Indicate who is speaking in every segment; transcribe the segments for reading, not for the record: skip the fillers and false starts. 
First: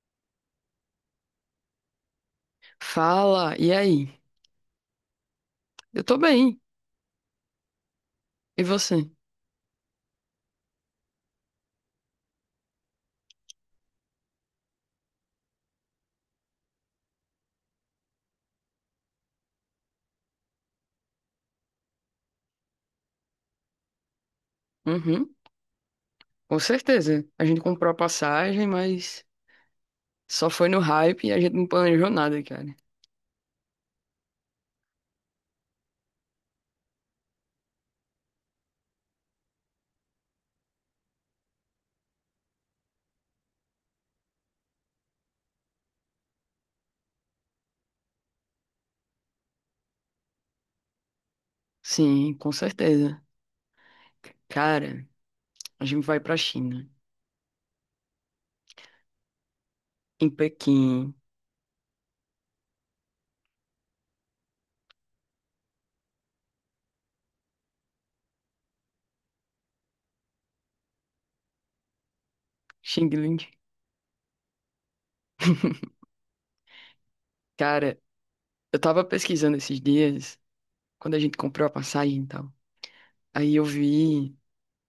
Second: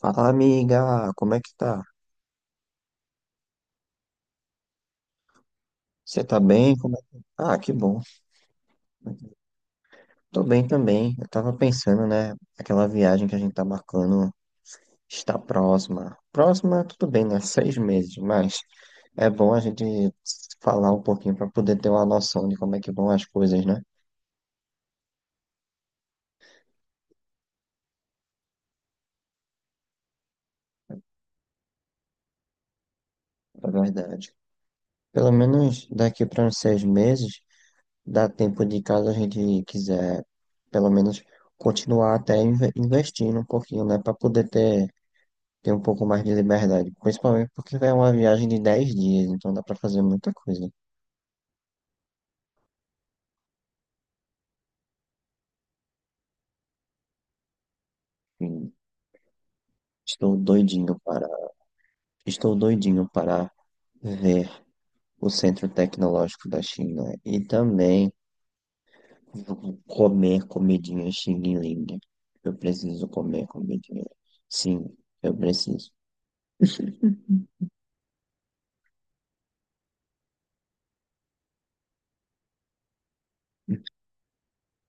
Speaker 1: Fala, amiga. Como é que tá?
Speaker 2: Fala, e aí? Eu tô
Speaker 1: Você tá
Speaker 2: bem.
Speaker 1: bem? Ah, que bom.
Speaker 2: E você?
Speaker 1: Tô bem também. Eu tava pensando, né? Aquela viagem que a gente tá marcando está próxima. Próxima, tudo bem, né? 6 meses, mas é bom a gente falar um pouquinho pra poder ter uma noção de como é que vão as coisas, né?
Speaker 2: Uhum, com certeza. A gente comprou a passagem, mas só foi no hype e a gente não planejou nada, cara.
Speaker 1: Na verdade, pelo menos daqui para uns 6 meses, dá tempo de, caso a gente quiser, pelo menos, continuar até investindo um pouquinho, né? Pra poder ter um pouco mais de liberdade, principalmente porque é uma viagem de 10 dias, então dá para fazer muita coisa.
Speaker 2: Sim, com certeza. Cara, a gente vai pra China,
Speaker 1: E
Speaker 2: em
Speaker 1: estou doidinho
Speaker 2: Pequim,
Speaker 1: para, estou doidinho para ver o Centro Tecnológico da China e também comer comidinha Xing Ling. Eu preciso
Speaker 2: Xinglin.
Speaker 1: comer comidinha. Sim, eu preciso.
Speaker 2: Cara, eu tava pesquisando esses dias, quando a gente comprou a passagem e tal. Aí eu vi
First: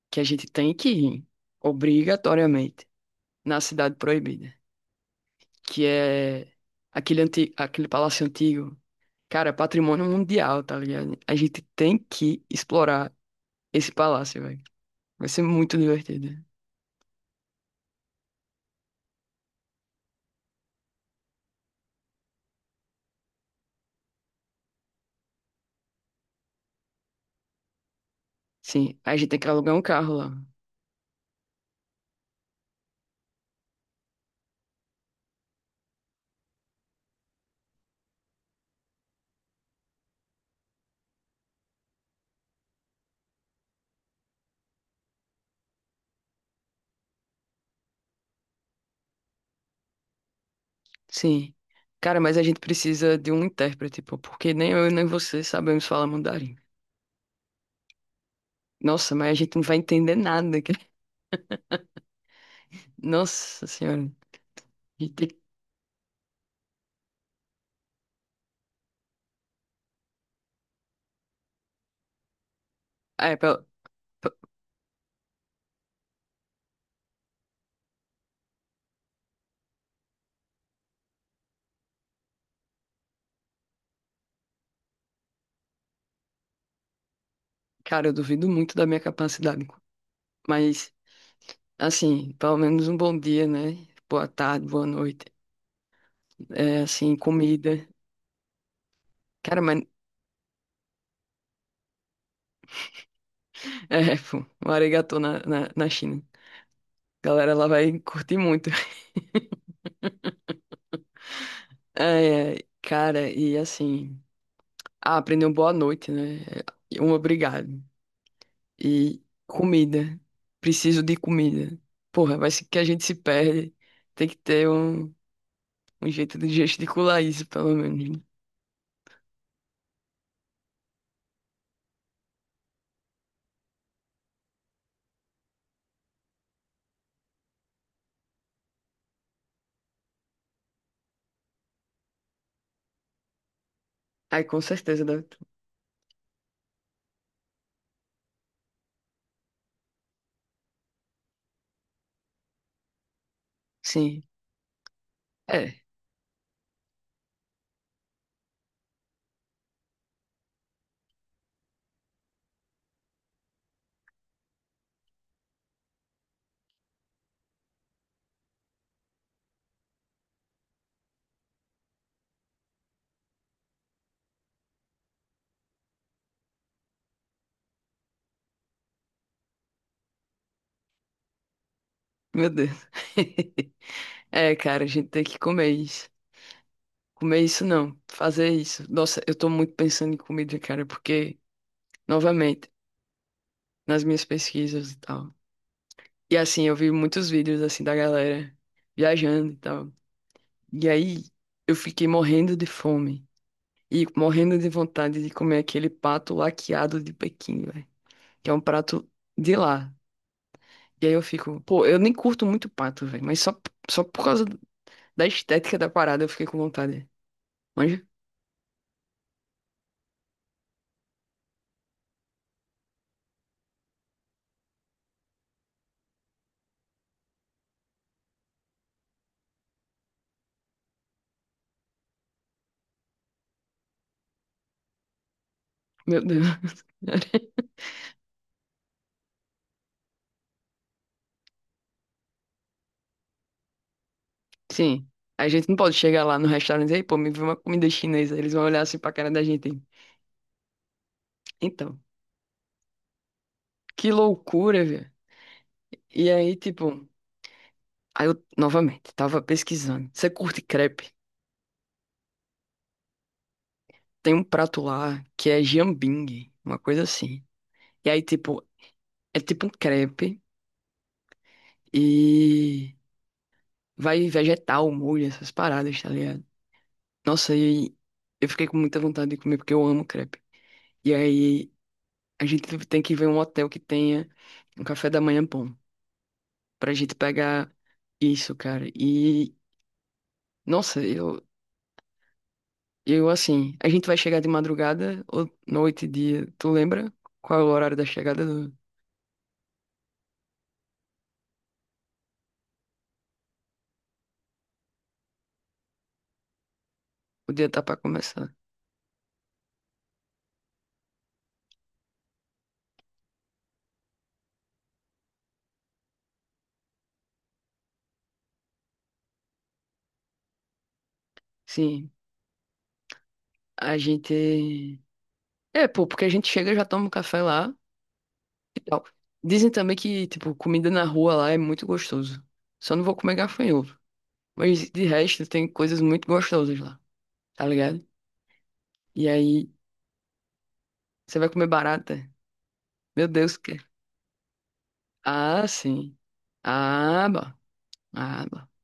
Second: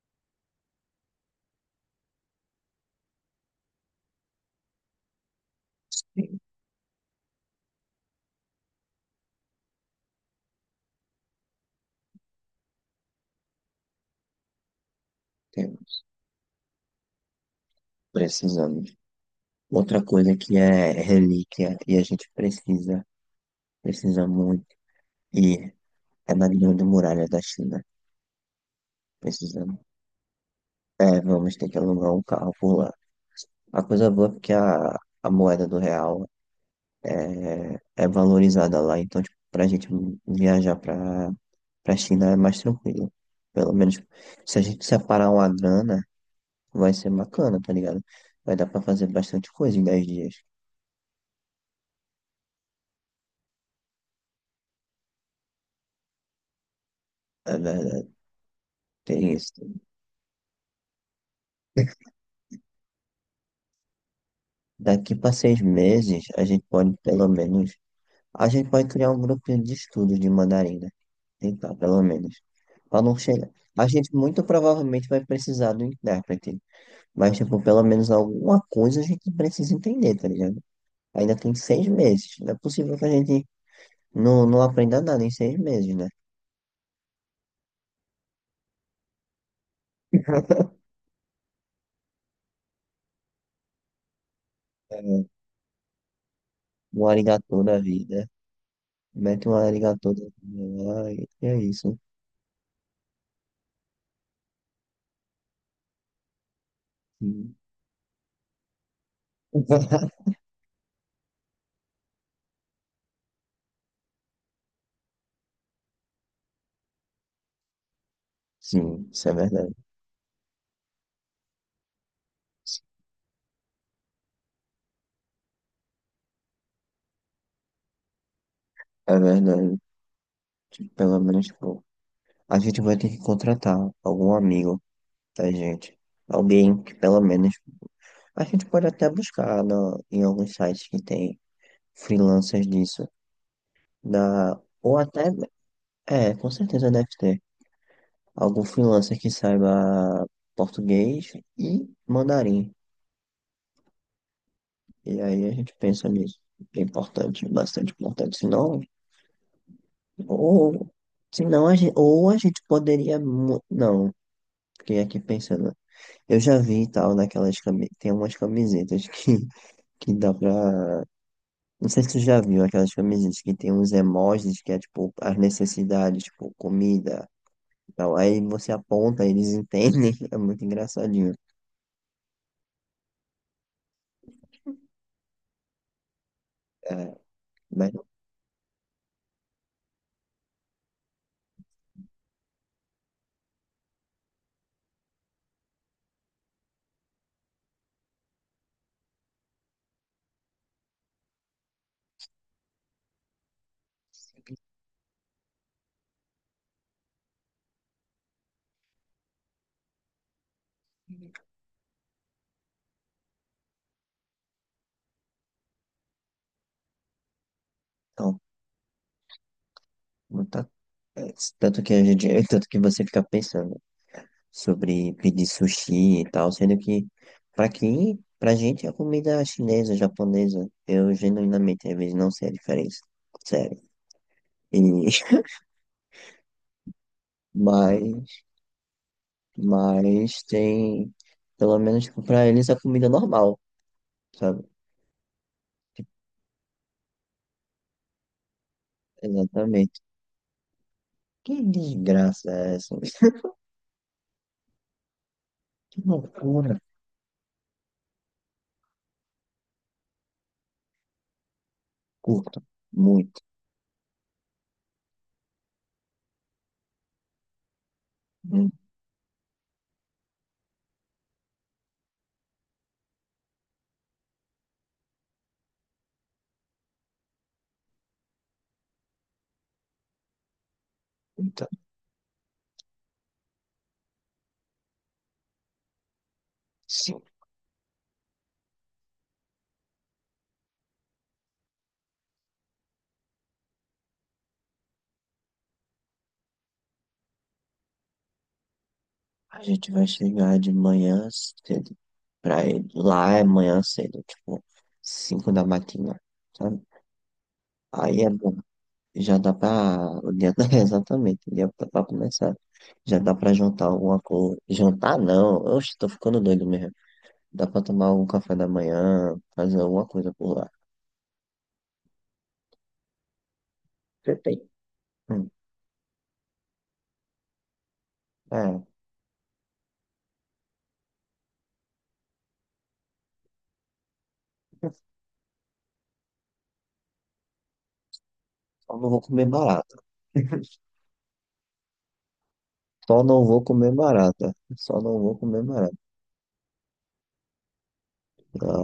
Speaker 2: que a gente tem que ir, obrigatoriamente, na Cidade Proibida, que é aquele palácio antigo. Cara, é patrimônio mundial, tá ligado? A gente tem que explorar esse palácio, velho. Vai ser muito
Speaker 1: Temos,
Speaker 2: divertido.
Speaker 1: precisamos. Outra coisa que é relíquia e a gente precisa muito, e é na Grande Muralha da China.
Speaker 2: Sim, a gente tem que alugar
Speaker 1: Precisamos.
Speaker 2: um carro lá.
Speaker 1: É, vamos ter que alugar um carro por lá. A coisa boa é porque a moeda do real é valorizada lá, então, tipo, pra gente viajar pra, pra China é mais tranquilo. Pelo menos se a gente separar uma grana, vai ser bacana, tá ligado? Vai dar pra fazer bastante coisa em 10 dias.
Speaker 2: Sim. Cara, mas a gente precisa de um intérprete, pô, porque nem eu nem você sabemos falar mandarim.
Speaker 1: É verdade,
Speaker 2: Nossa, mas
Speaker 1: tem
Speaker 2: a
Speaker 1: isso.
Speaker 2: gente não vai entender nada, cara. Nossa senhora. A gente
Speaker 1: Daqui
Speaker 2: tem...
Speaker 1: pra
Speaker 2: que-
Speaker 1: 6 meses, a gente pode pelo menos... a gente pode criar um grupinho de estudos de mandarim, né? Tentar, pelo menos, para não
Speaker 2: É,
Speaker 1: chegar...
Speaker 2: pe-
Speaker 1: A gente
Speaker 2: pe-
Speaker 1: muito provavelmente vai precisar do intérprete. Mas, tipo, pelo menos alguma coisa a gente precisa entender, tá ligado? Ainda tem 6 meses. Não é possível que a gente não aprenda nada em 6 meses, né?
Speaker 2: Cara, eu duvido muito da minha capacidade, mas, assim, pelo menos um bom dia, né? Boa tarde, boa noite. É,
Speaker 1: Um
Speaker 2: assim,
Speaker 1: arigatô da
Speaker 2: comida.
Speaker 1: vida. Mete um
Speaker 2: Cara, mas.
Speaker 1: arigatô da vida lá e é isso.
Speaker 2: É, pô, um arigatô na China. Galera,
Speaker 1: Sim.
Speaker 2: ela vai curtir muito. É, cara, e assim, aprendeu boa noite, né? E um obrigado.
Speaker 1: Sim,
Speaker 2: E
Speaker 1: isso é verdade.
Speaker 2: comida. Preciso de comida. Porra, vai ser que a gente se perde. Tem que ter um jeito de gesticular isso, pelo menos, né?
Speaker 1: É verdade. Tipo, pelo menos, tipo, a gente vai ter que contratar algum amigo. Tá, gente? Alguém que pelo menos... A gente pode até buscar em alguns sites que tem freelancers disso.
Speaker 2: Ai, com
Speaker 1: Ou
Speaker 2: certeza, deve
Speaker 1: até...
Speaker 2: ter.
Speaker 1: É, com certeza deve ter. Algum freelancer que saiba português e mandarim.
Speaker 2: Sim.
Speaker 1: E aí a gente
Speaker 2: É,
Speaker 1: pensa nisso. É importante, bastante importante. Senão... Ou... Senão a gente, ou a gente poderia... Não, fiquei aqui pensando. Eu já vi e tal naquelas camisetas. Tem umas camisetas que, que dá pra... Não sei se tu já viu aquelas camisetas que tem uns emojis que é tipo as necessidades, tipo comida e tal. Aí você aponta, eles entendem. É muito engraçadinho.
Speaker 2: meu Deus. É, cara, a gente tem que comer isso.
Speaker 1: É,
Speaker 2: Comer isso
Speaker 1: mas
Speaker 2: não,
Speaker 1: não,
Speaker 2: fazer isso. Nossa, eu tô muito pensando em comida, cara, porque, novamente, nas minhas pesquisas e tal. E assim, eu vi muitos vídeos assim da galera viajando e tal. E aí eu fiquei morrendo de fome e morrendo de vontade de comer aquele pato laqueado de Pequim, velho, que é um prato de lá. E aí eu fico, pô, eu nem curto muito pato, velho, mas só por causa da estética da parada eu fiquei com vontade. Manja?
Speaker 1: tá, não tá, é, tanto que a gente, tanto que você fica pensando sobre pedir sushi e tal, sendo que pra gente a comida chinesa, japonesa, eu genuinamente às vezes não sei a diferença. Sério. E,
Speaker 2: Meu Deus.
Speaker 1: mas, mas tem, pelo menos tipo, pra eles a comida normal, sabe?
Speaker 2: Sim. A gente não pode
Speaker 1: Tipo,
Speaker 2: chegar lá no restaurante e dizer, "Ei, pô, me vê uma comida chinesa." Eles vão olhar assim pra cara da gente.
Speaker 1: exatamente. Que
Speaker 2: Então,
Speaker 1: desgraça é essa?
Speaker 2: que loucura, velho.
Speaker 1: Que
Speaker 2: E aí,
Speaker 1: loucura.
Speaker 2: tipo, aí eu novamente tava pesquisando. Você curte crepe?
Speaker 1: Curto, muito,
Speaker 2: Tem um prato lá que é jambing, uma coisa assim. E aí, tipo,
Speaker 1: muito.
Speaker 2: é tipo um crepe e vai vegetal, molho, essas paradas, tá ligado? Nossa, e eu fiquei com muita vontade de comer porque eu amo crepe. E
Speaker 1: Então,
Speaker 2: aí, a gente tem que ver um hotel que tenha um café da manhã bom pra gente
Speaker 1: sim,
Speaker 2: pegar isso, cara. E, nossa, eu, assim, a gente vai chegar de madrugada ou noite dia. Tu lembra qual é o horário da chegada do
Speaker 1: a gente vai chegar de manhã cedo pra ir lá, é manhã cedo, tipo, 5 da matina, sabe?
Speaker 2: o dia tá pra
Speaker 1: Aí é
Speaker 2: começar?
Speaker 1: bom, já dá pra, o dia, tá, exatamente, o dia tá pra começar. Já dá pra jantar alguma coisa. Jantar não, oxe, tô ficando doido mesmo. Dá pra tomar algum café da manhã, fazer alguma coisa por lá.
Speaker 2: Sim, a gente.
Speaker 1: Você tem? Hum,
Speaker 2: É, pô, porque a gente chega, já toma um café lá e
Speaker 1: é.
Speaker 2: tal. Dizem também que, tipo, comida na rua lá é muito gostoso. Só não vou comer gafanhoto. Mas de resto, tem coisas muito gostosas lá, tá ligado?
Speaker 1: Só não vou
Speaker 2: E
Speaker 1: comer
Speaker 2: aí,
Speaker 1: barata.
Speaker 2: você vai comer barata?
Speaker 1: Só
Speaker 2: Meu
Speaker 1: não
Speaker 2: Deus,
Speaker 1: vou
Speaker 2: que.
Speaker 1: comer barata. Só não vou comer
Speaker 2: Ah,
Speaker 1: barata.
Speaker 2: sim. Ah, bah. Ah, bah.
Speaker 1: Ah,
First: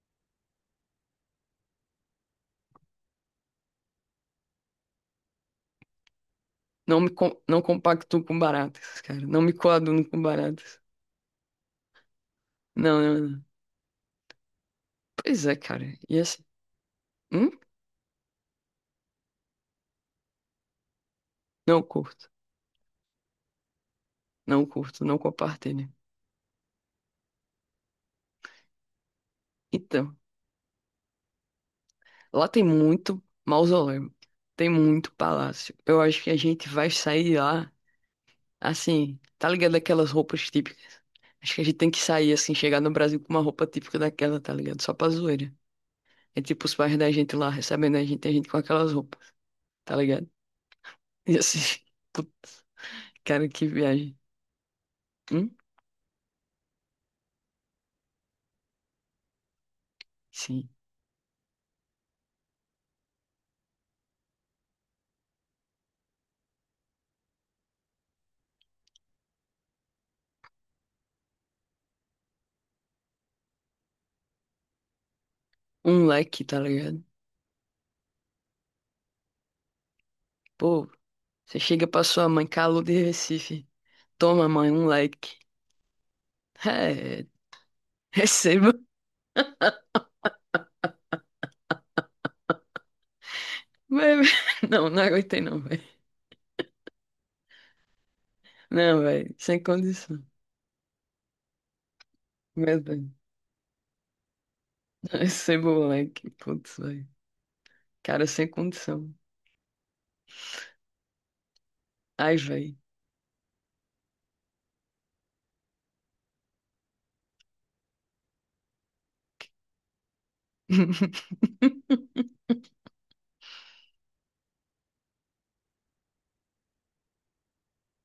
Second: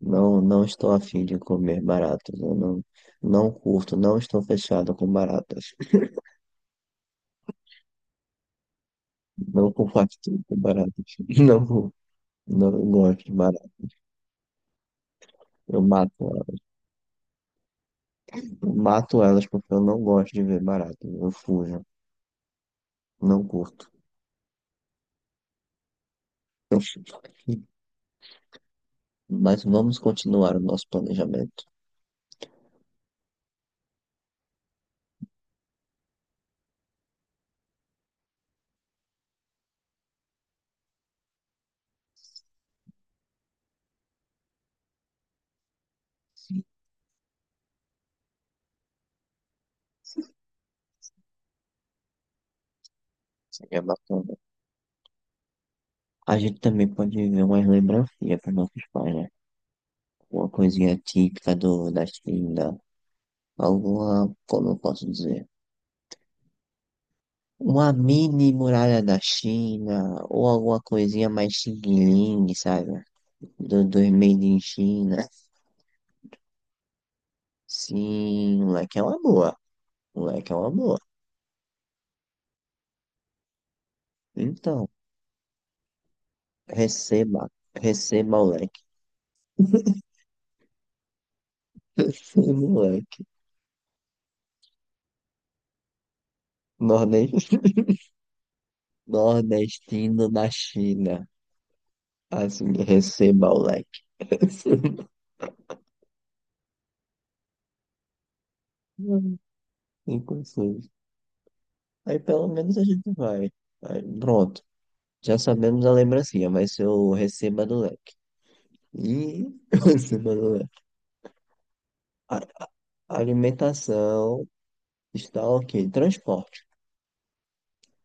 Speaker 1: não, não estou afim de comer baratas. Eu não curto, não estou fechado com baratas.
Speaker 2: Não compacto com baratas, cara. Não me
Speaker 1: Não
Speaker 2: coaduno com
Speaker 1: compartilho com
Speaker 2: baratas.
Speaker 1: baratas. Não, não
Speaker 2: Não, não,
Speaker 1: gosto de
Speaker 2: não.
Speaker 1: baratas.
Speaker 2: Pois é,
Speaker 1: Eu
Speaker 2: cara.
Speaker 1: mato
Speaker 2: E assim,
Speaker 1: elas.
Speaker 2: hum?
Speaker 1: Eu mato elas porque eu não gosto de ver baratas. Eu
Speaker 2: Não
Speaker 1: fujo.
Speaker 2: curto.
Speaker 1: Não curto.
Speaker 2: Não curto, não compartilho.
Speaker 1: Mas vamos
Speaker 2: Então,
Speaker 1: continuar o nosso planejamento.
Speaker 2: lá tem muito mausoléu. Tem muito palácio. Eu acho que a gente vai sair de lá, assim, tá ligado aquelas roupas típicas? Acho que a gente tem que sair, assim, chegar no Brasil com uma roupa típica daquela, tá ligado? Só pra zoeira. É tipo os pais da gente lá recebendo a gente com aquelas roupas, tá ligado? E assim, put- cara, que
Speaker 1: Seria
Speaker 2: viagem.
Speaker 1: bacana.
Speaker 2: Hum?
Speaker 1: A gente também pode ver umas lembrancinhas para nossos pais, né? Uma
Speaker 2: Sim.
Speaker 1: coisinha típica da China, alguma, como eu posso dizer, uma mini muralha da China, ou alguma coisinha mais xing-ling, sabe? Do Made in China.
Speaker 2: Um leque, tá ligado?
Speaker 1: Sim, moleque, é uma boa. Moleque, é uma
Speaker 2: Pô,
Speaker 1: boa.
Speaker 2: você chega pra sua mãe, calor de Recife. Toma, mãe, um
Speaker 1: Então,
Speaker 2: leque. É,
Speaker 1: receba, receba,
Speaker 2: receba.
Speaker 1: moleque. Moleque,
Speaker 2: Mas- Não, não aguentei não, velho.
Speaker 1: nordestino,
Speaker 2: Não, velho, sem condição.
Speaker 1: nordestino da China. Assim,
Speaker 2: Meu Deus.
Speaker 1: receba, moleque.
Speaker 2: Receba o leque, putz, velho. Cara, sem condição.
Speaker 1: Inclusive... Aí
Speaker 2: Ai,
Speaker 1: pelo
Speaker 2: velho.
Speaker 1: menos a gente vai... Aí, pronto. Já sabemos a lembrancinha, vai ser o receba do leque. E o receba do leque. A, a- a alimentação está ok. Transporte.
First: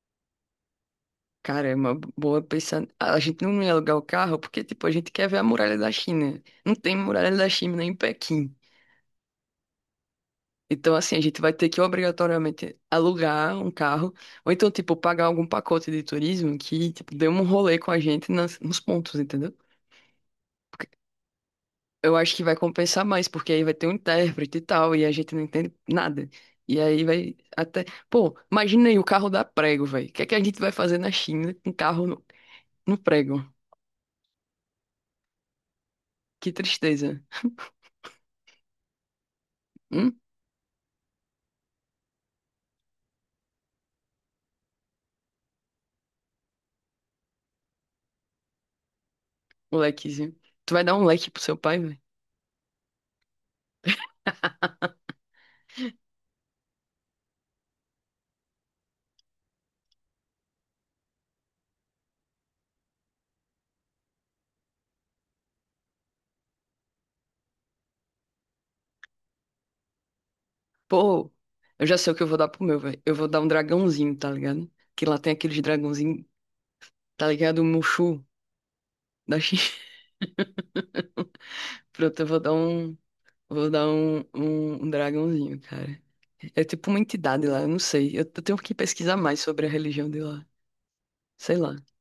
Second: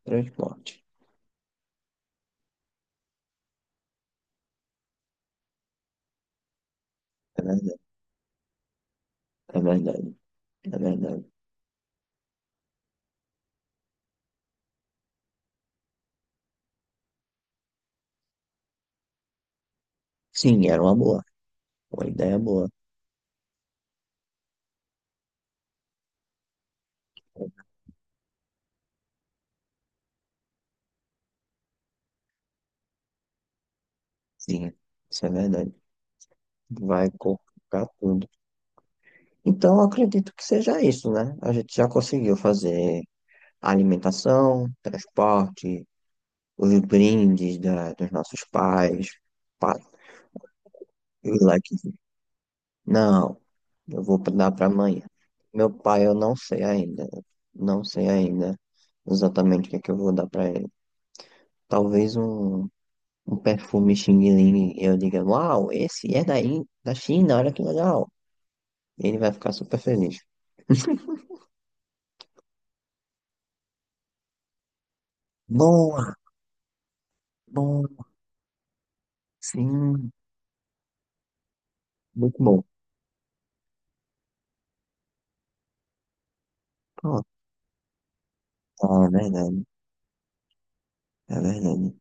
Speaker 1: Transporte.
Speaker 2: Cara, é uma boa pensar. A gente não ia alugar o carro porque, tipo, a gente quer ver a muralha da China. Não tem muralha
Speaker 1: É
Speaker 2: da
Speaker 1: verdade.
Speaker 2: China em Pequim.
Speaker 1: É verdade. É
Speaker 2: Então, assim, a
Speaker 1: verdade.
Speaker 2: gente vai ter que obrigatoriamente alugar um carro, ou então, tipo, pagar algum pacote de turismo que, tipo, dê um rolê com a gente nos pontos, entendeu?
Speaker 1: Sim, era
Speaker 2: Porque
Speaker 1: uma boa. Uma
Speaker 2: eu acho
Speaker 1: ideia
Speaker 2: que vai
Speaker 1: boa.
Speaker 2: compensar mais, porque aí vai ter um intérprete e tal, e a gente não entende nada. E aí vai até. Pô, imagina aí o carro dá prego, velho. O que é que a gente vai fazer na China com carro no prego?
Speaker 1: Sim, isso é verdade.
Speaker 2: Que
Speaker 1: Vai
Speaker 2: tristeza.
Speaker 1: colocar tudo. Então, eu
Speaker 2: Hum,
Speaker 1: acredito que seja isso, né? A gente já conseguiu fazer alimentação, transporte, os brindes dos nossos pais. Pá,
Speaker 2: Molequezinho. Tu vai dar um leque
Speaker 1: eu
Speaker 2: pro
Speaker 1: lá
Speaker 2: seu
Speaker 1: que,
Speaker 2: pai.
Speaker 1: não, eu vou dar para amanhã. Meu pai, eu não sei ainda. Não sei ainda exatamente o que é que eu vou dar para ele. Talvez um perfume Xing Ling, e eu diga, uau, esse é daí, da China, olha que legal. Ele vai ficar super feliz.
Speaker 2: Pô, eu já sei o que eu vou dar pro meu, velho. Eu vou dar um dragãozinho, tá ligado? Que lá tem aqueles
Speaker 1: Boa,
Speaker 2: dragãozinhos, tá ligado? O
Speaker 1: bom,
Speaker 2: Mushu da China.
Speaker 1: sim,
Speaker 2: Pronto, eu vou
Speaker 1: muito
Speaker 2: dar
Speaker 1: bom.
Speaker 2: um. Vou dar um dragãozinho, cara. É tipo uma
Speaker 1: Pronto,
Speaker 2: entidade lá, eu não sei. Eu tenho que
Speaker 1: ah, é
Speaker 2: pesquisar mais
Speaker 1: verdade,
Speaker 2: sobre a religião de lá.
Speaker 1: é
Speaker 2: Sei lá.
Speaker 1: verdade.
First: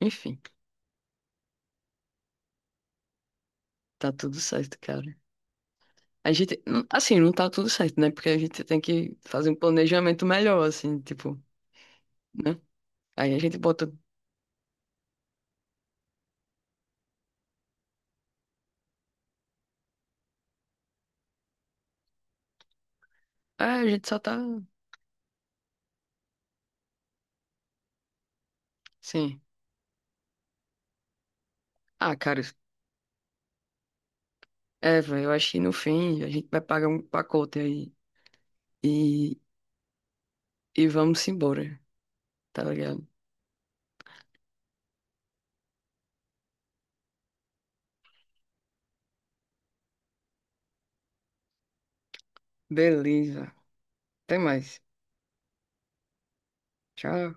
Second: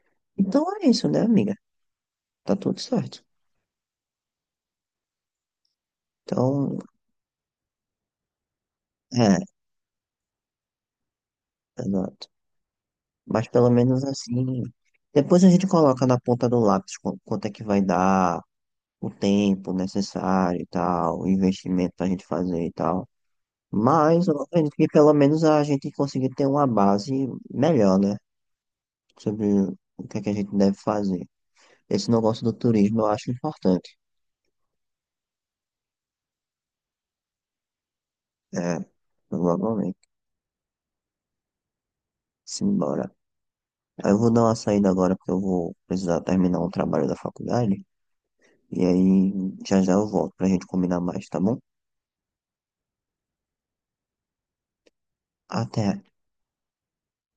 Speaker 2: Enfim,
Speaker 1: Então é isso, né, amiga? Tá tudo certo.
Speaker 2: tá tudo certo, cara. A gente.
Speaker 1: Então,
Speaker 2: Não- Assim, não tá tudo certo, né? Porque a gente tem que
Speaker 1: é.
Speaker 2: fazer um planejamento melhor, assim, tipo,
Speaker 1: Exato.
Speaker 2: né? Aí a
Speaker 1: Mas
Speaker 2: gente
Speaker 1: pelo
Speaker 2: bota.
Speaker 1: menos assim, depois a gente coloca na ponta do lápis quanto é que vai dar, o tempo necessário e tal, o investimento pra gente fazer e tal.
Speaker 2: Ah, a gente só
Speaker 1: Mas
Speaker 2: tá.
Speaker 1: eu acredito que pelo menos a gente conseguir ter uma base melhor, né?
Speaker 2: Sim.
Speaker 1: Sobre o que é que a gente deve fazer. Esse
Speaker 2: Ah, cara.
Speaker 1: negócio do turismo eu acho importante.
Speaker 2: É, velho, eu acho que no fim a gente vai pagar um pacote aí.
Speaker 1: É,
Speaker 2: E,
Speaker 1: provavelmente.
Speaker 2: e vamos embora, tá ligado?
Speaker 1: Simbora. Eu vou dar uma saída agora porque eu vou precisar terminar um trabalho da faculdade. E aí já já eu volto pra gente combinar mais, tá bom?
Speaker 2: Beleza. Até mais.
Speaker 1: Até.
Speaker 2: Tchau.